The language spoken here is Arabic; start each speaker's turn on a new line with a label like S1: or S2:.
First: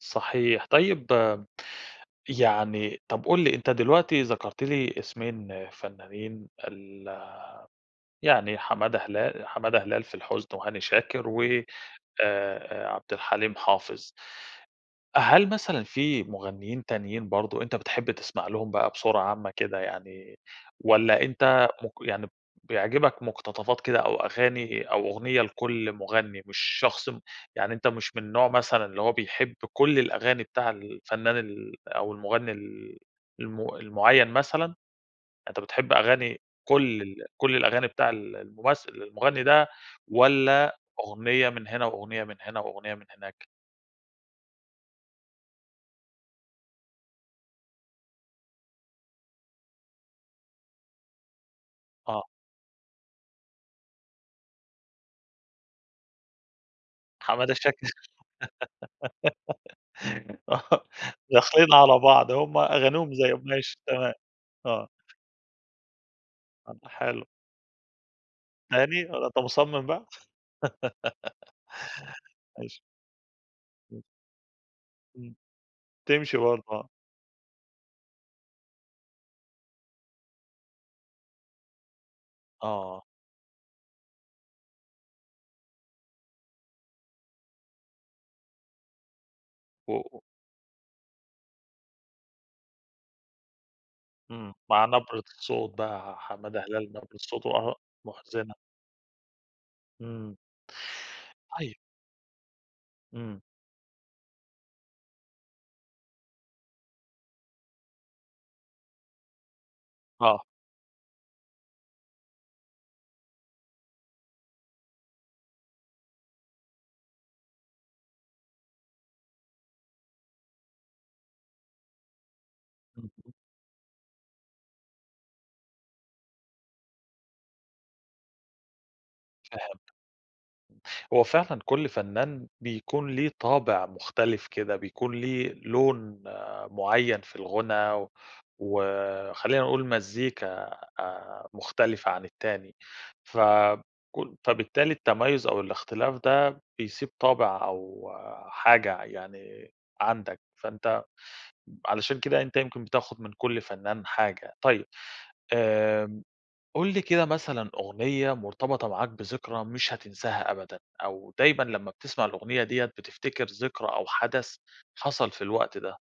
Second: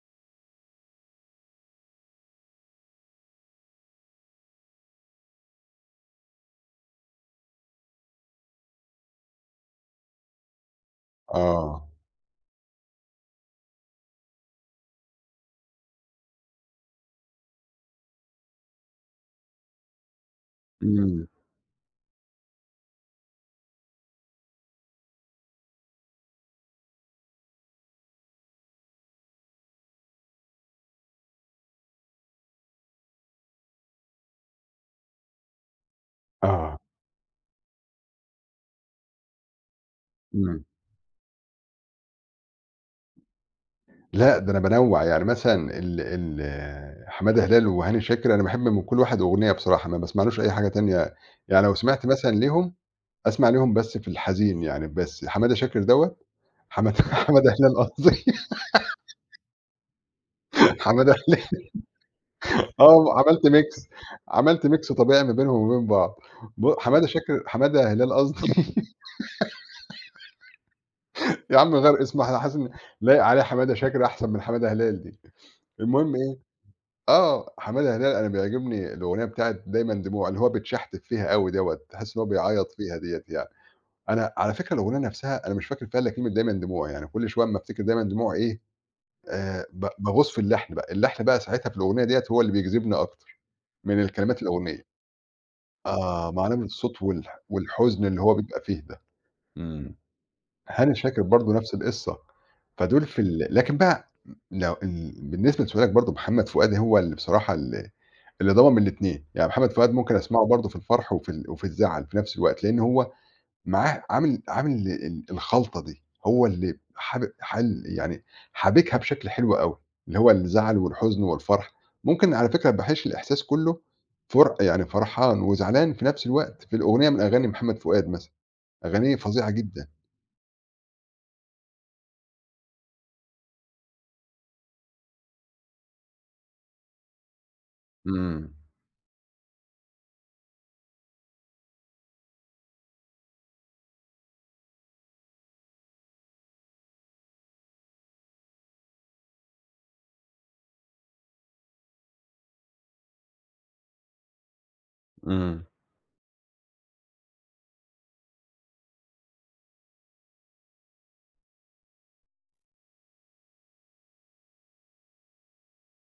S1: صحيح. طيب يعني، طَب قُل لي، أنت دلوقتي ذكَرت لي إسمين فنّانين ال يعني حمادة هلا حمادة هلال في الحُزن وهاني شاكر و
S2: آه.
S1: آآ عبد الحليم حافظ. هل مثلًا في مغنيّين تانيين برضه أنت بتحب تسمَع لهم بقى بصورة عامة كده يعني، والّا
S2: إمم.
S1: أنت مُق يعني بيعجِبك مُقتطفات كده أو أغاني أو أُغنية لكلّ مُغنّي، مش شخص م يعني أنت مش من نوع مثلًا اللي هو بيحب كلّ الأغاني بتاع الفنان ال أو المُغنّي ال المُ المُعيّن مثلًا، أنت بتحب أغاني
S2: آه.
S1: كلّ ال كلّ الأغاني بتاع ال الممثِّل المُغنّي ده
S2: إمم.
S1: والّا أُغنية من هنا وأُغنية من هنا وأُغنية من هناك؟
S2: لأ، ده أنا بانوّع، يعني مثلًا ال ال حمادة هلال وهاني شاكر، أنا باحب من كلّ واحد أُغنية بصراحة، ما باسمعلوش أي حاجة تانية يعني لو سمِعت
S1: آه.
S2: مثلًا ليهم، أسمَع ليهم بس في الحزين يعني بس، حمادة شاكر دَوّة حماد حمادة
S1: حماده
S2: هلال
S1: شاكر
S2: قصْدي
S1: آه
S2: حمادة هلال
S1: داخلين على بعض، هُم أغانيهم
S2: آه،
S1: زي ب
S2: عملت
S1: ماشي،
S2: mix
S1: تمام،
S2: عملت
S1: آه.
S2: mix طبيعي ما بينهم وبين بعض ب
S1: طَب ده
S2: حمادة
S1: حلو.
S2: شاكر حمادة هلال قصدي
S1: تاني؟ الله، أنت مُصمِّم بقى؟
S2: يا عَم غيّر إسمه
S1: ماشي.
S2: [unintelligible] لايق عليه حمادة
S1: إمم.
S2: شاكرة أحسَن من حمادة هلال دي.
S1: إمم.
S2: المهم إيه،
S1: تمشي برضه، آه.
S2: آه، حمادة هلال أنا بيعجبني الأُغنية بتاعة دايمًا دموع اللي هو بيتشحتِف فيها أوي دَوّة، تحس إن هو بيعيّط فيها
S1: آه.
S2: دِيّة يعني. أنا، على فكرة الأغنية نفْسها أنا مش فاكر فيها إلّا كلمة دايًما دموع، يعني كل شويّة أمّا أفتكر دايمًا دموع إيه آآ، ب
S1: و و
S2: باغوص في اللّحن بقى، اللحن بقى ساعتها في الأغنية دِيّة هو اللي بيجذبني أكتر من الكلمات
S1: إمم،
S2: الأغنية.
S1: مع نبرة الصوت بقى
S2: آه، مع
S1: حمادة
S2: نبرة
S1: هلال،
S2: الصوت
S1: نبرة
S2: والح
S1: صوته، أه،
S2: والحزن اللي هو
S1: محُزنة.
S2: بيبقى فيه ده. إمم.
S1: إمم.
S2: هاني شاكر برضه نفْس
S1: طيب.
S2: القِصّة، فدُول في
S1: إمم.
S2: ال لكن بقى لو ال بالنسبة لسؤالك برضه محمد فؤاد هو اللي بصراحة ال اللي ضامم الإتنين، يعني محمد فؤاد ممكن
S1: آه.
S2: أسمَعه برضه في الفرْح وفي ال وفي الزعَل في نفس الوقت، لأن هو معاه عامِل عامِل ال الخلطة دي، هو اللي حاب حال يعني حابكها بشكل حلو أوي، اللي هو الزعَل والحُزن والفرْح، ممكن على فكرة باحش
S1: اهم.
S2: الإحساس كلّه، فُر يعني فرحان وزعلان في نفس الوقت في الأغنية من أغاني محمد فؤاد مثلًا، أغانية فظيعة
S1: فهِمتك.
S2: جدًا.
S1: هو فعلًا كلّ فنان بيكون ليه طابِع مختلِف كده، بيكون ليه لون آآ معيّن في الغُنى و
S2: إمم.
S1: وخلّينا نقول مزّيكا آآ مُختلِفة عن التاني، ف كُ فبالتالي التميُّز أو الإختلاف ده بيسِيب طابِع أو حاجة ع يعني عَندك، فأنت علشان كده، أنت يمكن بتاخُد من كل فنان حاجة. طيب.
S2: إمم.
S1: آمم، قُل لي كده مثلًا أغنية مرتبِطة معاك بذكرى مش هتنساها أبدًا، أو دايمًا لمّا بتسمع الأغنية دِيّة بتفتكر ذكرى أو حدث حصَل في الوقت ده؟